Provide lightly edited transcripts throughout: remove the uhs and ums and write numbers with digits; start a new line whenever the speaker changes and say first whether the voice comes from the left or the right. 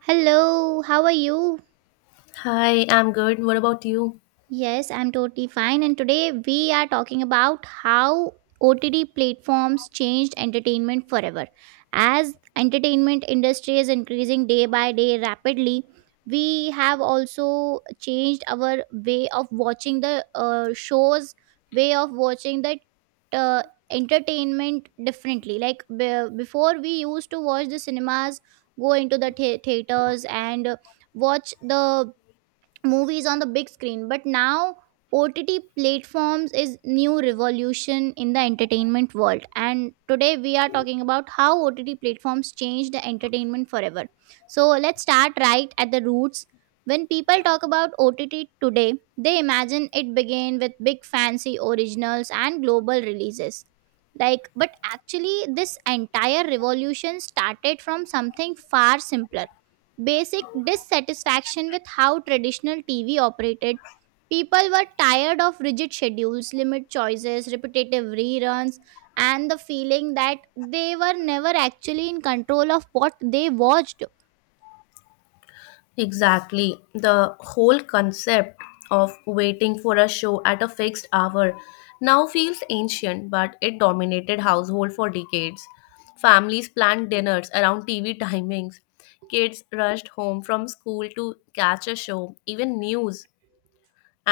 right: Hello, how are you?
left: Hi, I'm good. What about you?
right: Yes, I'm totally fine. And today we are talking about how OTT platforms changed entertainment forever. As entertainment industry is increasing day by day rapidly, we have also changed our way of watching the shows, way of watching the uh, entertainment differently. Like before, we used to watch the cinemas, go into the theaters, and watch the movies on the big screen, but now OTT platforms is new revolution in the entertainment world. And today we are talking about how OTT platforms change the entertainment forever. So let's start right at the roots. When people talk about OTT today, they imagine it began with big fancy originals and global releases. Like, but actually this entire revolution started from something far simpler: basic dissatisfaction with how traditional TV operated. People were tired of rigid schedules, limit choices, repetitive reruns, and the feeling that they were never actually in control of what they watched.
left: Exactly. The whole concept of waiting for a show at a fixed hour now feels ancient, but it dominated household for decades. Families planned dinners around TV timings. Kids rushed home from school to catch a show. Even news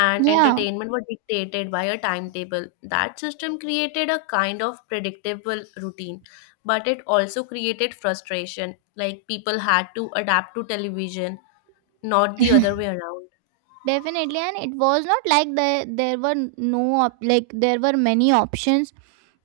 left: and
right: Yeah,
left: entertainment were dictated by a timetable. That system created a kind of predictable routine, but it also created frustration. Like people had to adapt to television, not the other way around.
right: definitely. And it was not like there were no, like, there were many options.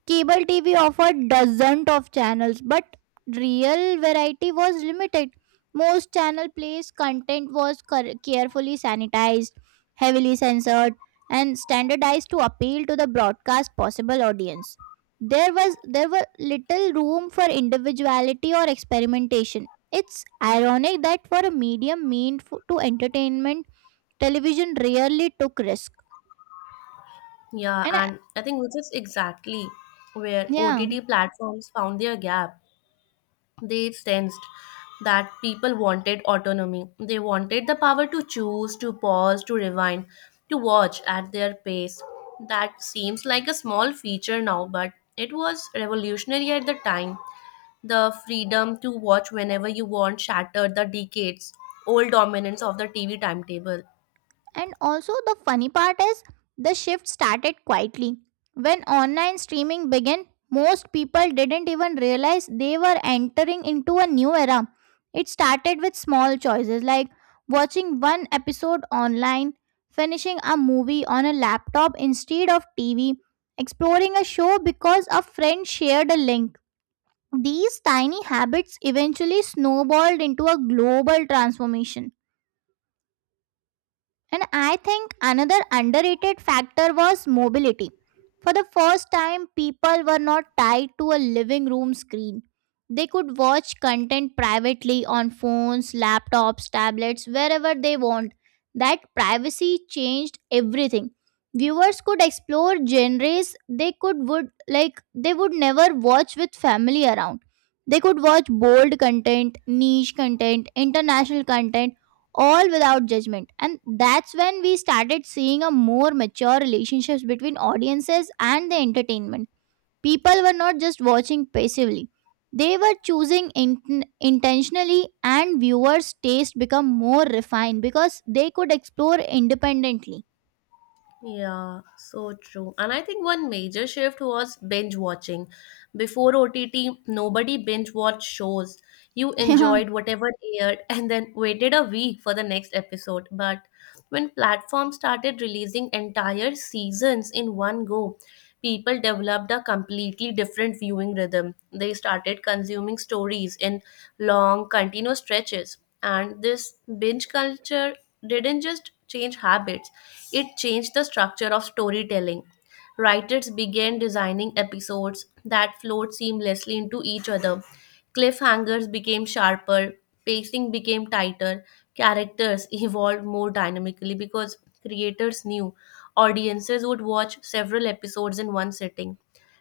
right: Cable TV offered dozens of channels, but real variety was limited. Most channel plays content was carefully sanitized, heavily censored, and standardized to appeal to the broadcast possible audience. There were little room for individuality or experimentation. It's ironic that for a medium meant to entertainment, television rarely took risk.
left: Yeah,
right: And I-
left: and I think which is exactly where
right: yeah.
left: OTT platforms found their gap. They sensed that people wanted autonomy. They wanted the power to choose, to pause, to rewind, to watch at their pace. That seems like a small feature now, but it was revolutionary at the time. The freedom to watch whenever you want shattered the decades old dominance of the TV timetable.
right: And also, the funny part is the shift started quietly. When online streaming began, most people didn't even realize they were entering into a new era. It started with small choices like watching one episode online, finishing a movie on a laptop instead of TV, exploring a show because a friend shared a link. These tiny habits eventually snowballed into a global transformation. And I think another underrated factor was mobility. For the first time, people were not tied to a living room screen. They could watch content privately on phones, laptops, tablets, wherever they want. That privacy changed everything. Viewers could explore genres they would never watch with family around. They could watch bold content, niche content, international content, all without judgment. And that's when we started seeing a more mature relationships between audiences and the entertainment. People were not just watching passively, they were choosing intentionally, and viewers taste become more refined because they could explore independently.
left: Yeah, so true. And I think one major shift was binge watching. Before OTT, nobody binge watched shows. You
right: yeah
left: enjoyed whatever aired and then waited a week for the next episode. But when platforms started releasing entire seasons in one go, people developed a completely different viewing rhythm. They started consuming stories in long, continuous stretches. And this binge culture didn't just change habits, it changed the structure of storytelling. Writers began designing episodes that flowed seamlessly into each other. Cliffhangers became sharper, pacing became tighter, characters evolved more dynamically because creators knew audiences would watch several episodes in one sitting.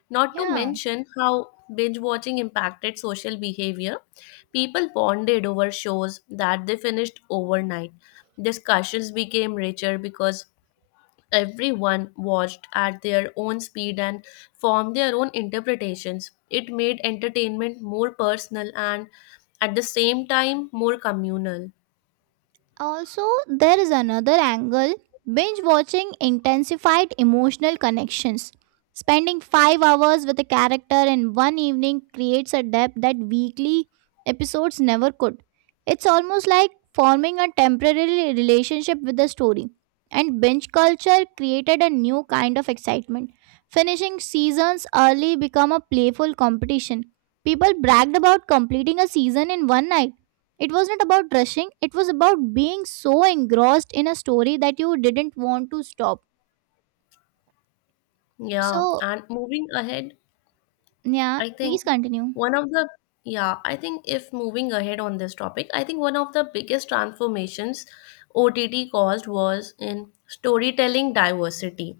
left: Not to
right: yeah
left: mention how binge watching impacted social behavior. People bonded over shows that they finished overnight. Discussions became richer because everyone watched at their own speed and formed their own interpretations. It made entertainment more personal and at the same time more communal.
right: Also, there is another angle: binge watching intensified emotional connections. Spending 5 hours with a character in one evening creates a depth that weekly episodes never could. It's almost like forming a temporary relationship with the story. And binge culture created a new kind of excitement. Finishing seasons early become a playful competition. People bragged about completing a season in one night. It was not about rushing, it was about being so engrossed in a story that you didn't want to stop.
left: Yeah,
right: So,
left: and moving ahead,
right: yeah,
left: I think
right: please continue.
left: one of the yeah, I think if moving ahead on this topic, I think one of the biggest transformations OTT caused was in storytelling diversity.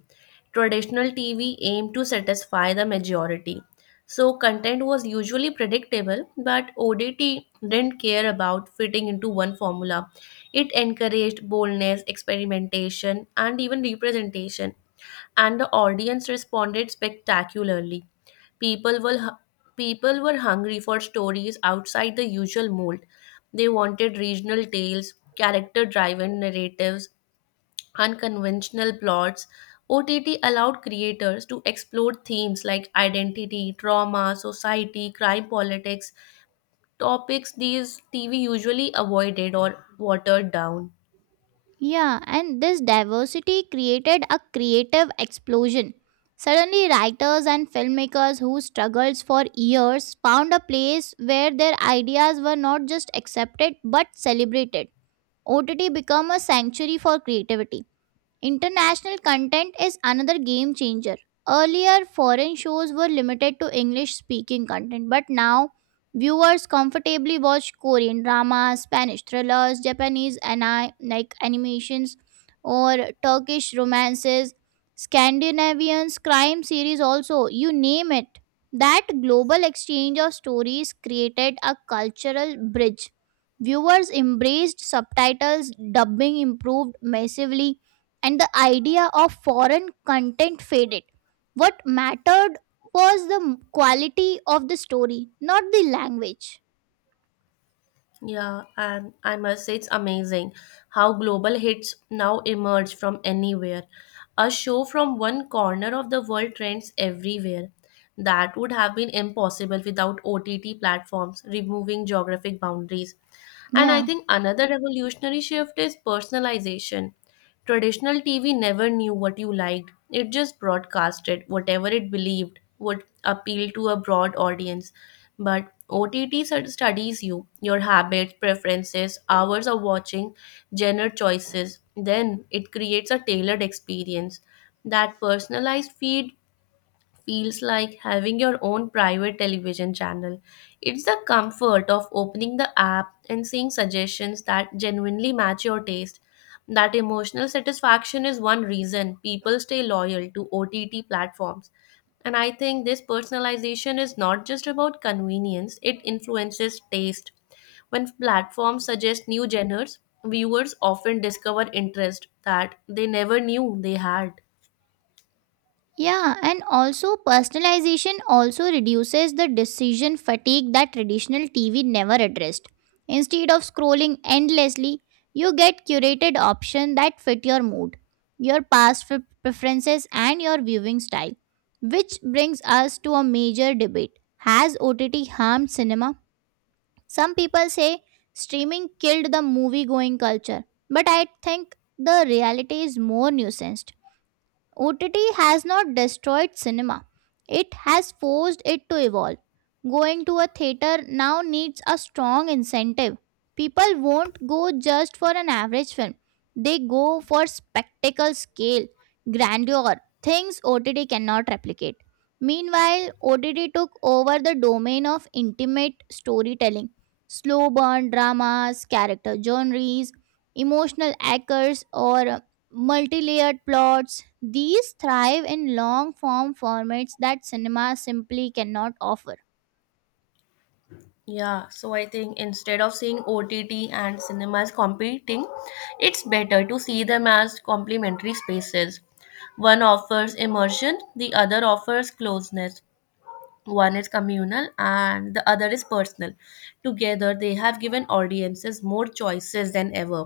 left: Traditional TV aimed to satisfy the majority. So content was usually predictable, but ODT didn't care about fitting into one formula. It encouraged boldness, experimentation, and even representation, and the audience responded spectacularly. People were hu- People were hungry for stories outside the usual mold. They wanted regional tales, character-driven narratives, unconventional plots. OTT allowed creators to explore themes like identity, trauma, society, crime, politics, topics these TV usually avoided or watered down.
right: Yeah, and this diversity created a creative explosion. Suddenly, writers and filmmakers who struggled for years found a place where their ideas were not just accepted but celebrated. OTT became a sanctuary for creativity. International content is another game changer. Earlier, foreign shows were limited to English speaking content, but now viewers comfortably watch Korean dramas, Spanish thrillers, Japanese like animations, or Turkish romances, Scandinavians, crime series, also you name it. That global exchange of stories created a cultural bridge. Viewers embraced subtitles, dubbing improved massively, and the idea of foreign content faded. What mattered was the quality of the story, not the language.
left: Yeah, and I must say it's amazing how global hits now emerge from anywhere. A show from one corner of the world trends everywhere. That would have been impossible without OTT platforms removing geographic boundaries. And I
right: Yeah.
left: think another revolutionary shift is personalization. Traditional TV never knew what you liked, it just broadcasted whatever it believed would appeal to a broad audience. But OTT studies you, your habits, preferences, hours of watching, genre choices. Then it creates a tailored experience. That personalized feed feels like having your own private television channel. It's the comfort of opening the app and seeing suggestions that genuinely match your taste. That emotional satisfaction is one reason people stay loyal to OTT platforms. And I think this personalization is not just about convenience, it influences taste. When platforms suggest new genres, viewers often discover interest that they never knew they had.
right: Yeah, and also personalization also reduces the decision fatigue that traditional TV never addressed. Instead of scrolling endlessly, you get curated options that fit your mood, your past preferences, and your viewing style. Which brings us to a major debate. Has OTT harmed cinema? Some people say streaming killed the movie going culture, but I think the reality is more nuanced. OTT has not destroyed cinema. It has forced it to evolve. Going to a theater now needs a strong incentive. People won't go just for an average film. They go for spectacle scale, grandeur, things OTT cannot replicate. Meanwhile, OTT took over the domain of intimate storytelling. Slow burn dramas, character genres, emotional anchors, or multi-layered plots, these thrive in long form formats that cinema simply cannot offer.
left: Yeah, so I think instead of seeing OTT and cinemas competing, it's better to see them as complementary spaces. One offers immersion, the other offers closeness. One is communal and the other is personal. Together, they have given audiences more choices than ever.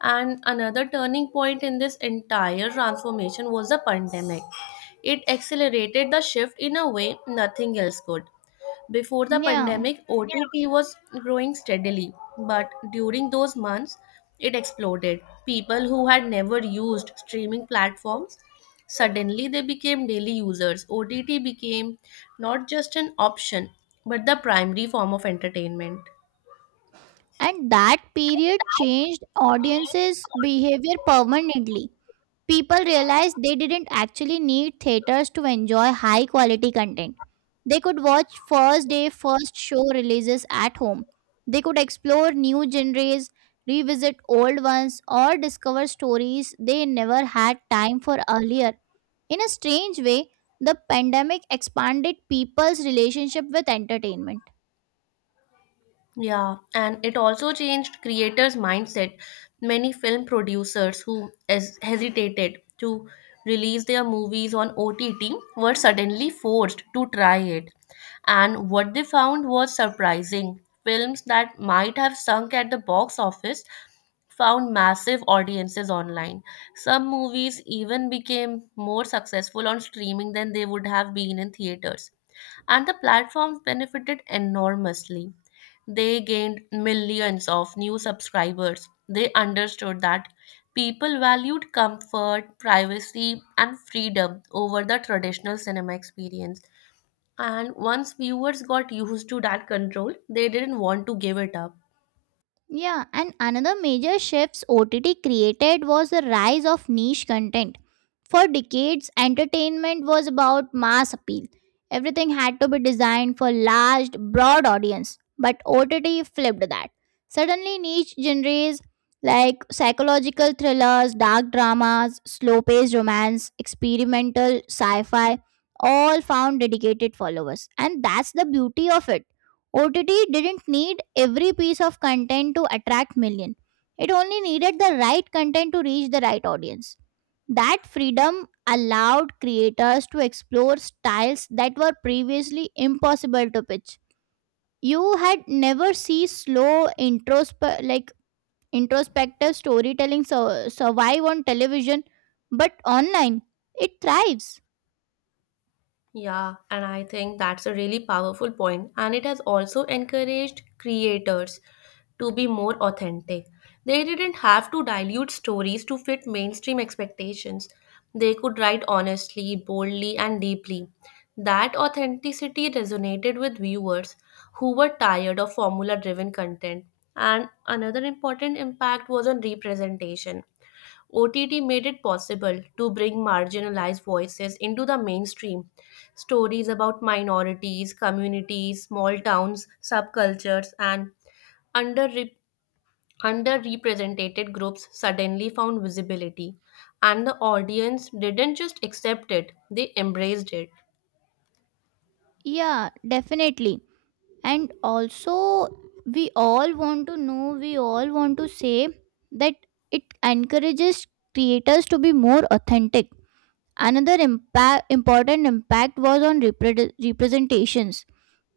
left: And another turning point in this entire transformation was the pandemic. It accelerated the shift in a way nothing else could. Before the
right: Yeah,
left: pandemic, OTT was growing steadily, but during those months, it exploded. People who had never used streaming platforms. Suddenly, they became daily users. OTT became not just an option, but the primary form of entertainment.
right: and that period changed audiences' behavior permanently. People realized they didn't actually need theaters to enjoy high quality content. They could watch first day, first show releases at home. They could explore new genres, revisit old ones, or discover stories they never had time for earlier. In a strange way, the pandemic expanded people's relationship with entertainment.
left: Yeah, and it also changed creators' mindset. Many film producers who hesitated to release their movies on OTT were suddenly forced to try it. And what they found was surprising. Films that might have sunk at the box office found massive audiences online. Some movies even became more successful on streaming than they would have been in theaters and the platforms benefited enormously. They gained millions of new subscribers. They understood that people valued comfort, privacy, and freedom over the traditional cinema experience. And once viewers got used to that control, they didn't want to give it up.
right: Yeah, and another major shifts OTT created was the rise of niche content. For decades, entertainment was about mass appeal. Everything had to be designed for large, broad audience, but OTT flipped that. Suddenly, niche genres like psychological thrillers, dark dramas, slow-paced romance, experimental sci-fi, all found dedicated followers. And that's the beauty of it. OTT didn't need every piece of content to attract millions. It only needed the right content to reach the right audience. That freedom allowed creators to explore styles that were previously impossible to pitch. You had never see slow like introspective storytelling survive on television, but online it thrives.
left: Yeah, and I think that's a really powerful point. And it has also encouraged creators to be more authentic. They didn't have to dilute stories to fit mainstream expectations. They could write honestly, boldly, and deeply. That authenticity resonated with viewers who were tired of formula driven content. And another important impact was on representation. OTT made it possible to bring marginalized voices into the mainstream. Stories about minorities, communities, small towns, subcultures, and underre- underrepresented groups suddenly found visibility. And the audience didn't just accept it, they embraced it.
right: Yeah, definitely, and also we all want to say that it encourages creators to be more authentic. Another important impact was on representations.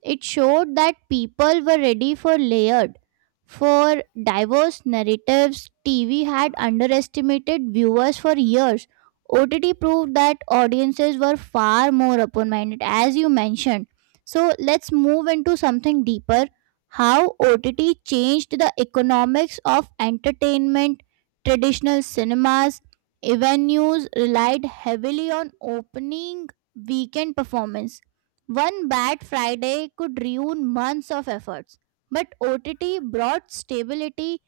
right: It showed that people were ready for layered, for diverse narratives. TV had underestimated viewers for years. OTT proved that audiences were far more open minded, as you mentioned. So let's move into something deeper: how OTT changed the economics of entertainment. Traditional cinemas, venues relied heavily on opening weekend performance. One bad Friday could ruin months of efforts, but OTT brought stability.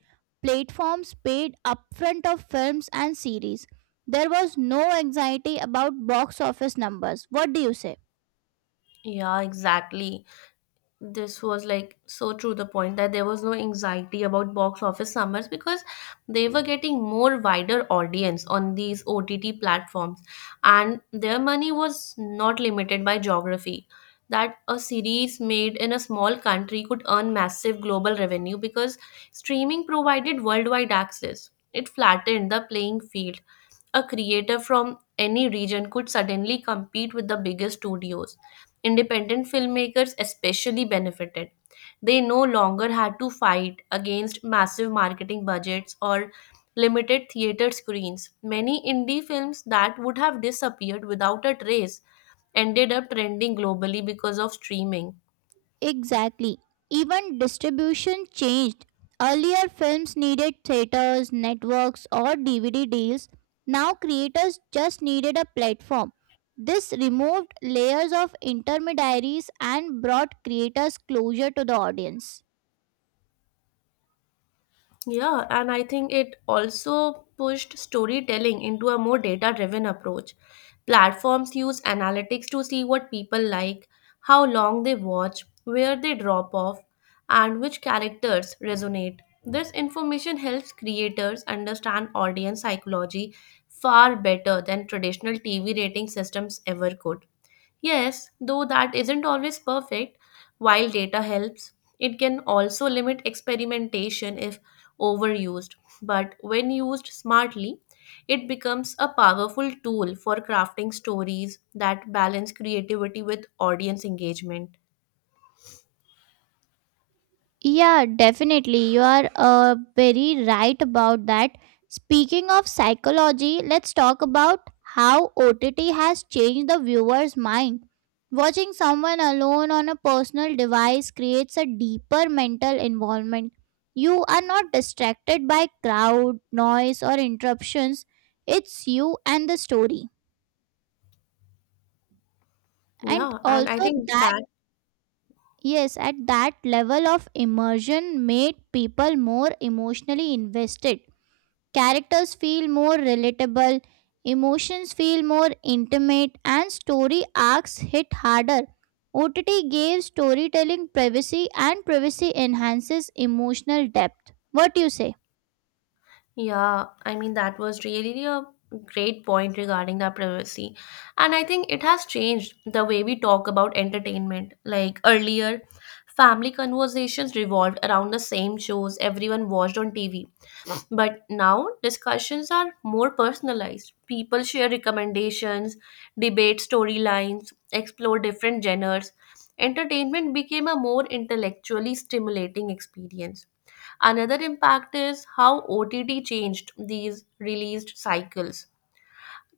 right: Platforms paid upfront of films and series. There was no anxiety about box office numbers. What do you say?
left: Yeah, exactly. This was like so true, the point that there was no anxiety about box office summers because they were getting more wider audience on these OTT platforms, and their money was not limited by geography, that a series made in a small country could earn massive global revenue because streaming provided worldwide access. It flattened the playing field. A creator from any region could suddenly compete with the biggest studios. Independent filmmakers especially benefited. They no longer had to fight against massive marketing budgets or limited theater screens. Many indie films that would have disappeared without a trace ended up trending globally because of streaming.
right: Exactly. Even distribution changed. Earlier, films needed theaters, networks, or DVD deals. Now, creators just needed a platform. This removed layers of intermediaries and brought creators closer to the audience.
left: Yeah, and I think it also pushed storytelling into a more data driven approach. Platforms use analytics to see what people like, how long they watch, where they drop off, and which characters resonate. This information helps creators understand audience psychology far better than traditional TV rating systems ever could. Yes, though that isn't always perfect, while data helps, it can also limit experimentation if overused. But when used smartly, it becomes a powerful tool for crafting stories that balance creativity with audience engagement.
right: Yeah, definitely. You are very right about that. Speaking of psychology, let's talk about how OTT has changed the viewer's mind. Watching someone alone on a personal device creates a deeper mental involvement. You are not distracted by crowd, noise, or interruptions. It's you and the story. And
left: Yeah, and I
right: also,
left: think that.
right: yes, at that level of immersion made people more emotionally invested. Characters feel more relatable, emotions feel more intimate, and story arcs hit harder. OTT gave storytelling privacy, and privacy enhances emotional depth. What do you say?
left: Yeah, I mean, that was really a great point regarding the privacy. And I think it has changed the way we talk about entertainment. Like earlier, family conversations revolved around the same shows everyone watched on TV. But now discussions are more personalized. People share recommendations, debate storylines, explore different genres. Entertainment became a more intellectually stimulating experience. Another impact is how OTT changed these released cycles.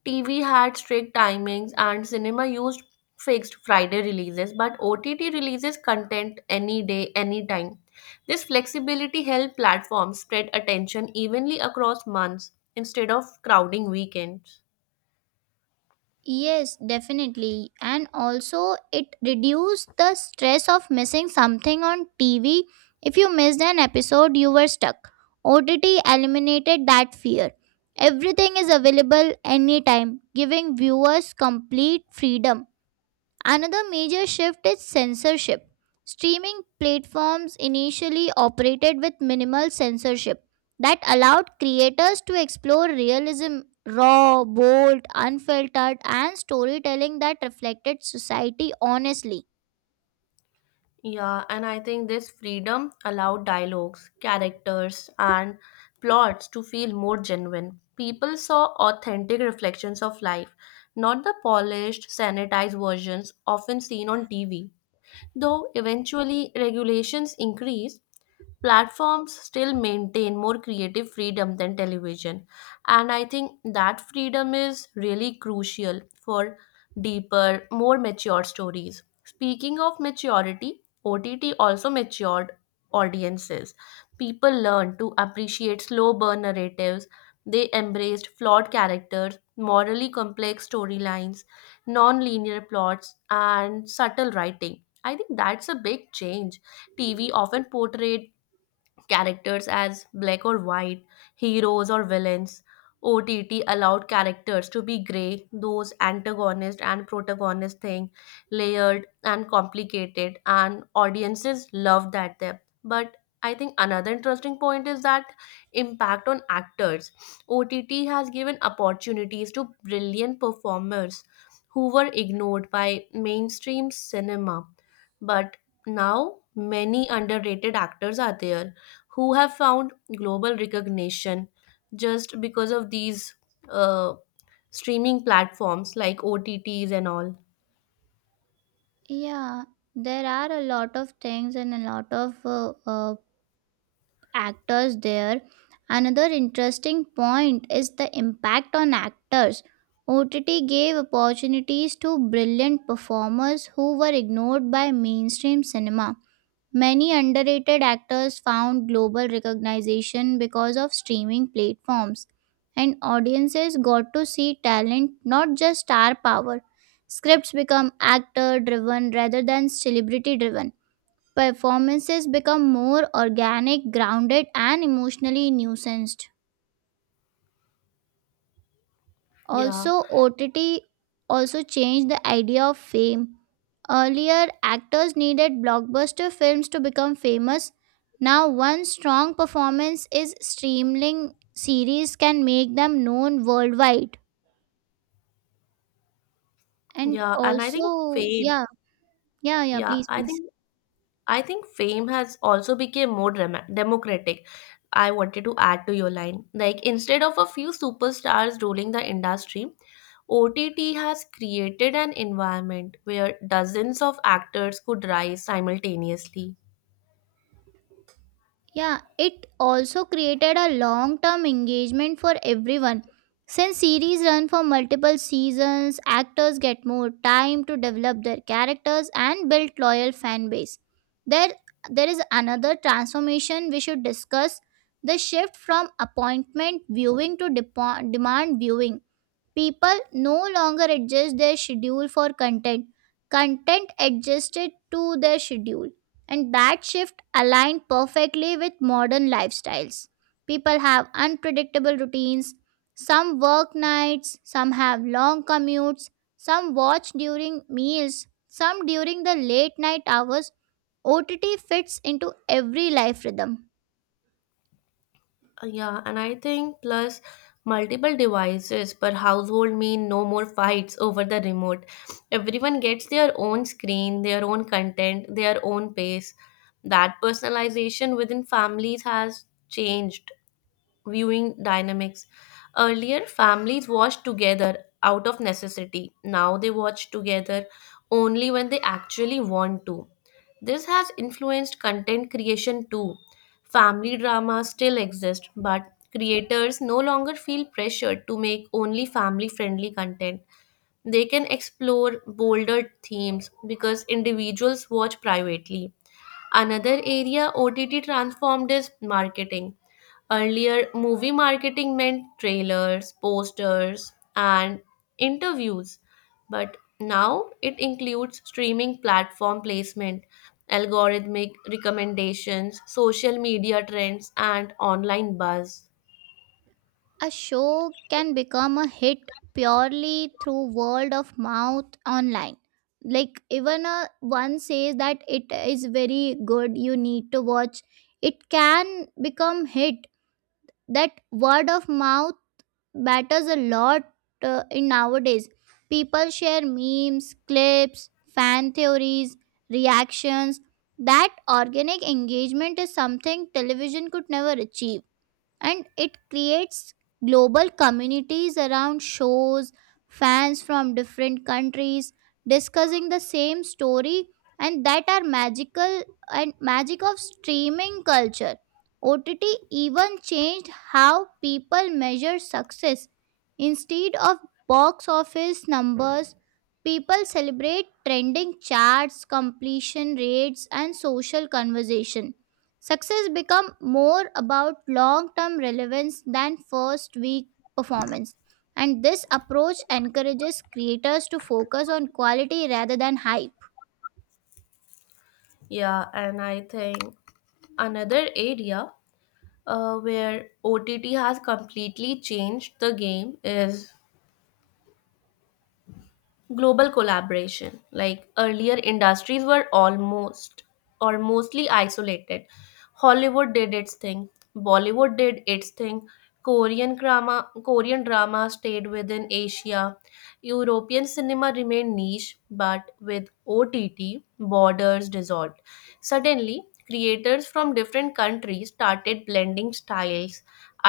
left: TV had strict timings and cinema used fixed Friday releases, but OTT releases content any day, anytime. This flexibility helped platforms spread attention evenly across months instead of crowding weekends.
right: Yes, definitely. And also, it reduced the stress of missing something on TV. If you missed an episode, you were stuck. OTT eliminated that fear. Everything is available anytime, giving viewers complete freedom. Another major shift is censorship. Streaming platforms initially operated with minimal censorship that allowed creators to explore realism, raw, bold, unfiltered, and storytelling that reflected society honestly.
left: Yeah, and I think this freedom allowed dialogues, characters, and plots to feel more genuine. People saw authentic reflections of life, not the polished, sanitized versions often seen on TV. Though eventually regulations increased, platforms still maintain more creative freedom than television. And I think that freedom is really crucial for deeper, more mature stories. Speaking of maturity, OTT also matured audiences. People learned to appreciate slow burn narratives. They embraced flawed characters, morally complex storylines, non linear plots, and subtle writing. I think that's a big change. TV often portrayed characters as black or white, heroes or villains. OTT allowed characters to be grey, those antagonist and protagonist thing, layered and complicated, and audiences loved that depth. But I think another interesting point is that impact on actors. OTT has given opportunities to brilliant performers who were ignored by mainstream cinema. But now many underrated actors are there who have found global recognition just because of these uh, streaming platforms like OTTs and all.
right: Yeah, there are a lot of things and a lot of actors there. Another interesting point is the impact on actors. OTT gave opportunities to brilliant performers who were ignored by mainstream cinema. Many underrated actors found global recognition because of streaming platforms, and audiences got to see talent, not just star power. Scripts become actor driven rather than celebrity driven. Performances become more organic, grounded, and emotionally nuanced.
left: Yeah,
right: Also, OTT also changed the idea of fame. Earlier, actors needed blockbuster films to become famous. Now, one strong performance is streaming series can make them known worldwide. And
left: yeah, and I think
right: also,
left: fame.
right: yeah, yeah, yeah,
left: Yeah,
right: please, please.
left: I think fame has also become more democratic. I wanted to add to your line. Like instead of a few superstars ruling the industry, OTT has created an environment where dozens of actors could rise simultaneously.
right: Yeah, it also created a long term engagement for everyone. Since series run for multiple seasons, actors get more time to develop their characters and build loyal fan base. There there is another transformation we should discuss: the shift from appointment viewing to demand viewing. People no longer adjust their schedule for content. Content adjusted to their schedule. And that shift aligned perfectly with modern lifestyles. People have unpredictable routines. Some work nights, some have long commutes, some watch during meals, some during the late night hours. OTT fits into every life rhythm.
left: Yeah, and I think plus multiple devices per household mean no more fights over the remote. Everyone gets their own screen, their own content, their own pace. That personalization within families has changed viewing dynamics. Earlier, families watched together out of necessity. Now they watch together only when they actually want to. This has influenced content creation too. Family dramas still exist, but creators no longer feel pressured to make only family friendly content. They can explore bolder themes because individuals watch privately. Another area OTT transformed is marketing. Earlier, movie marketing meant trailers, posters, and interviews, but now it includes streaming platform placement, algorithmic recommendations, social media trends, and online buzz.
right: A show can become a hit purely through word of mouth online. Like even a one says that it is very good, you need to watch. It can become hit. That word of mouth matters a lot in nowadays. People share memes, clips, fan theories, reactions. That organic engagement is something television could never achieve, and it creates global communities around shows, fans from different countries discussing the same story, and that are magical and magic of streaming culture. OTT even changed how people measure success. Instead of box office numbers, people celebrate trending charts, completion rates, and social conversation. Success become more about long-term relevance than first week performance. And this approach encourages creators to focus on quality rather than hype.
left: Yeah, and I think another area where OTT has completely changed the game is global collaboration. Like earlier, industries were almost or mostly isolated. Hollywood did its thing, Bollywood did its thing, Korean drama stayed within Asia, European cinema remained niche, but with OTT, borders dissolved. Suddenly, creators from different countries started blending styles,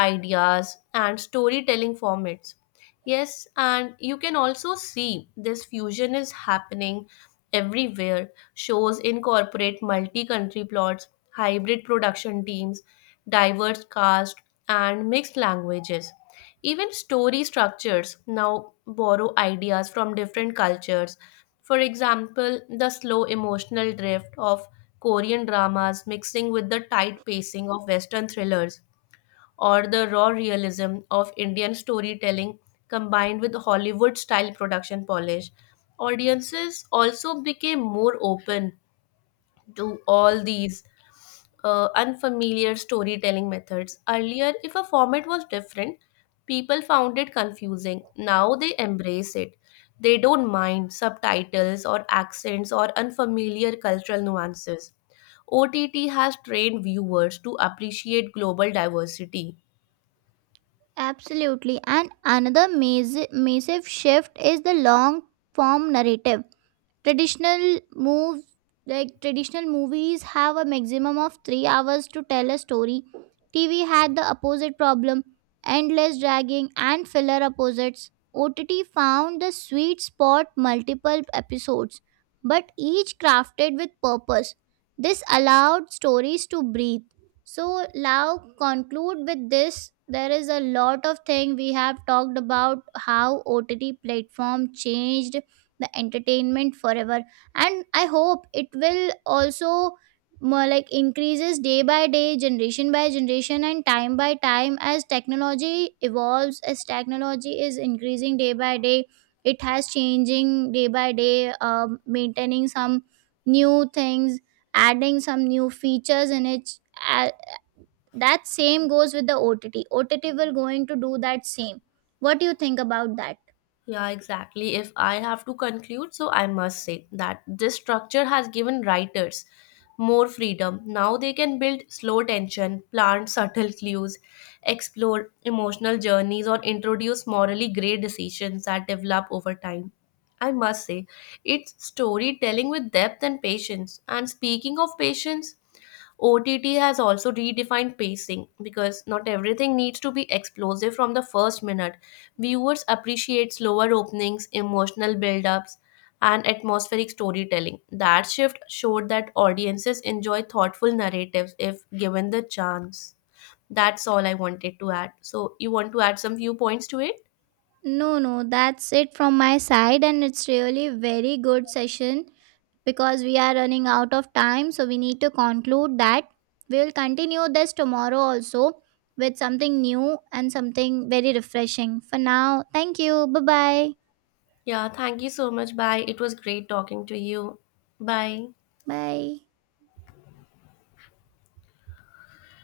left: ideas, and storytelling formats. Yes, and you can also see this fusion is happening everywhere. Shows incorporate multi country plots, hybrid production teams, diverse cast, and mixed languages. Even story structures now borrow ideas from different cultures. For example, the slow emotional drift of Korean dramas mixing with the tight pacing of Western thrillers, or the raw realism of Indian storytelling combined with Hollywood style production polish. Audiences also became more open to all these unfamiliar storytelling methods. Earlier, if a format was different, people found it confusing. Now they embrace it. They don't mind subtitles or accents or unfamiliar cultural nuances. OTT has trained viewers to appreciate global diversity.
right: Absolutely. And another massive shift is the long form narrative. Traditional moves like traditional movies have a maximum of 3 hours to tell a story. TV had the opposite problem: endless dragging and filler opposites. OTT found the sweet spot: multiple episodes, but each crafted with purpose. This allowed stories to breathe. So now, conclude with this: there is a lot of thing we have talked about how OTT platform changed the entertainment forever. And I hope it will also more like increases day by day, generation by generation, and time by time, as technology evolves, as technology is increasing day by day. It has changing day by day, maintaining some new things, adding some new features in it. uh, that same goes with the OTT. OTT will going to do that same. What do you think about that?
left: Yeah, exactly. If I have to conclude, so I must say that this structure has given writers more freedom. Now they can build slow tension, plant subtle clues, explore emotional journeys, or introduce morally gray decisions that develop over time. I must say, it's storytelling with depth and patience. And speaking of patience, OTT has also redefined pacing because not everything needs to be explosive from the first minute. Viewers appreciate slower openings, emotional build-ups, and atmospheric storytelling. That shift showed that audiences enjoy thoughtful narratives if given the chance. That's all I wanted to add. So, you want to add some viewpoints to it?
right: No, no, that's it from my side, and it's really very good session because we are running out of time, so we need to conclude that we'll continue this tomorrow also with something new and something very refreshing. For now, thank you. Bye bye.
left: Yeah, thank you so much. Bye. It was great talking to you. Bye.
right: Bye.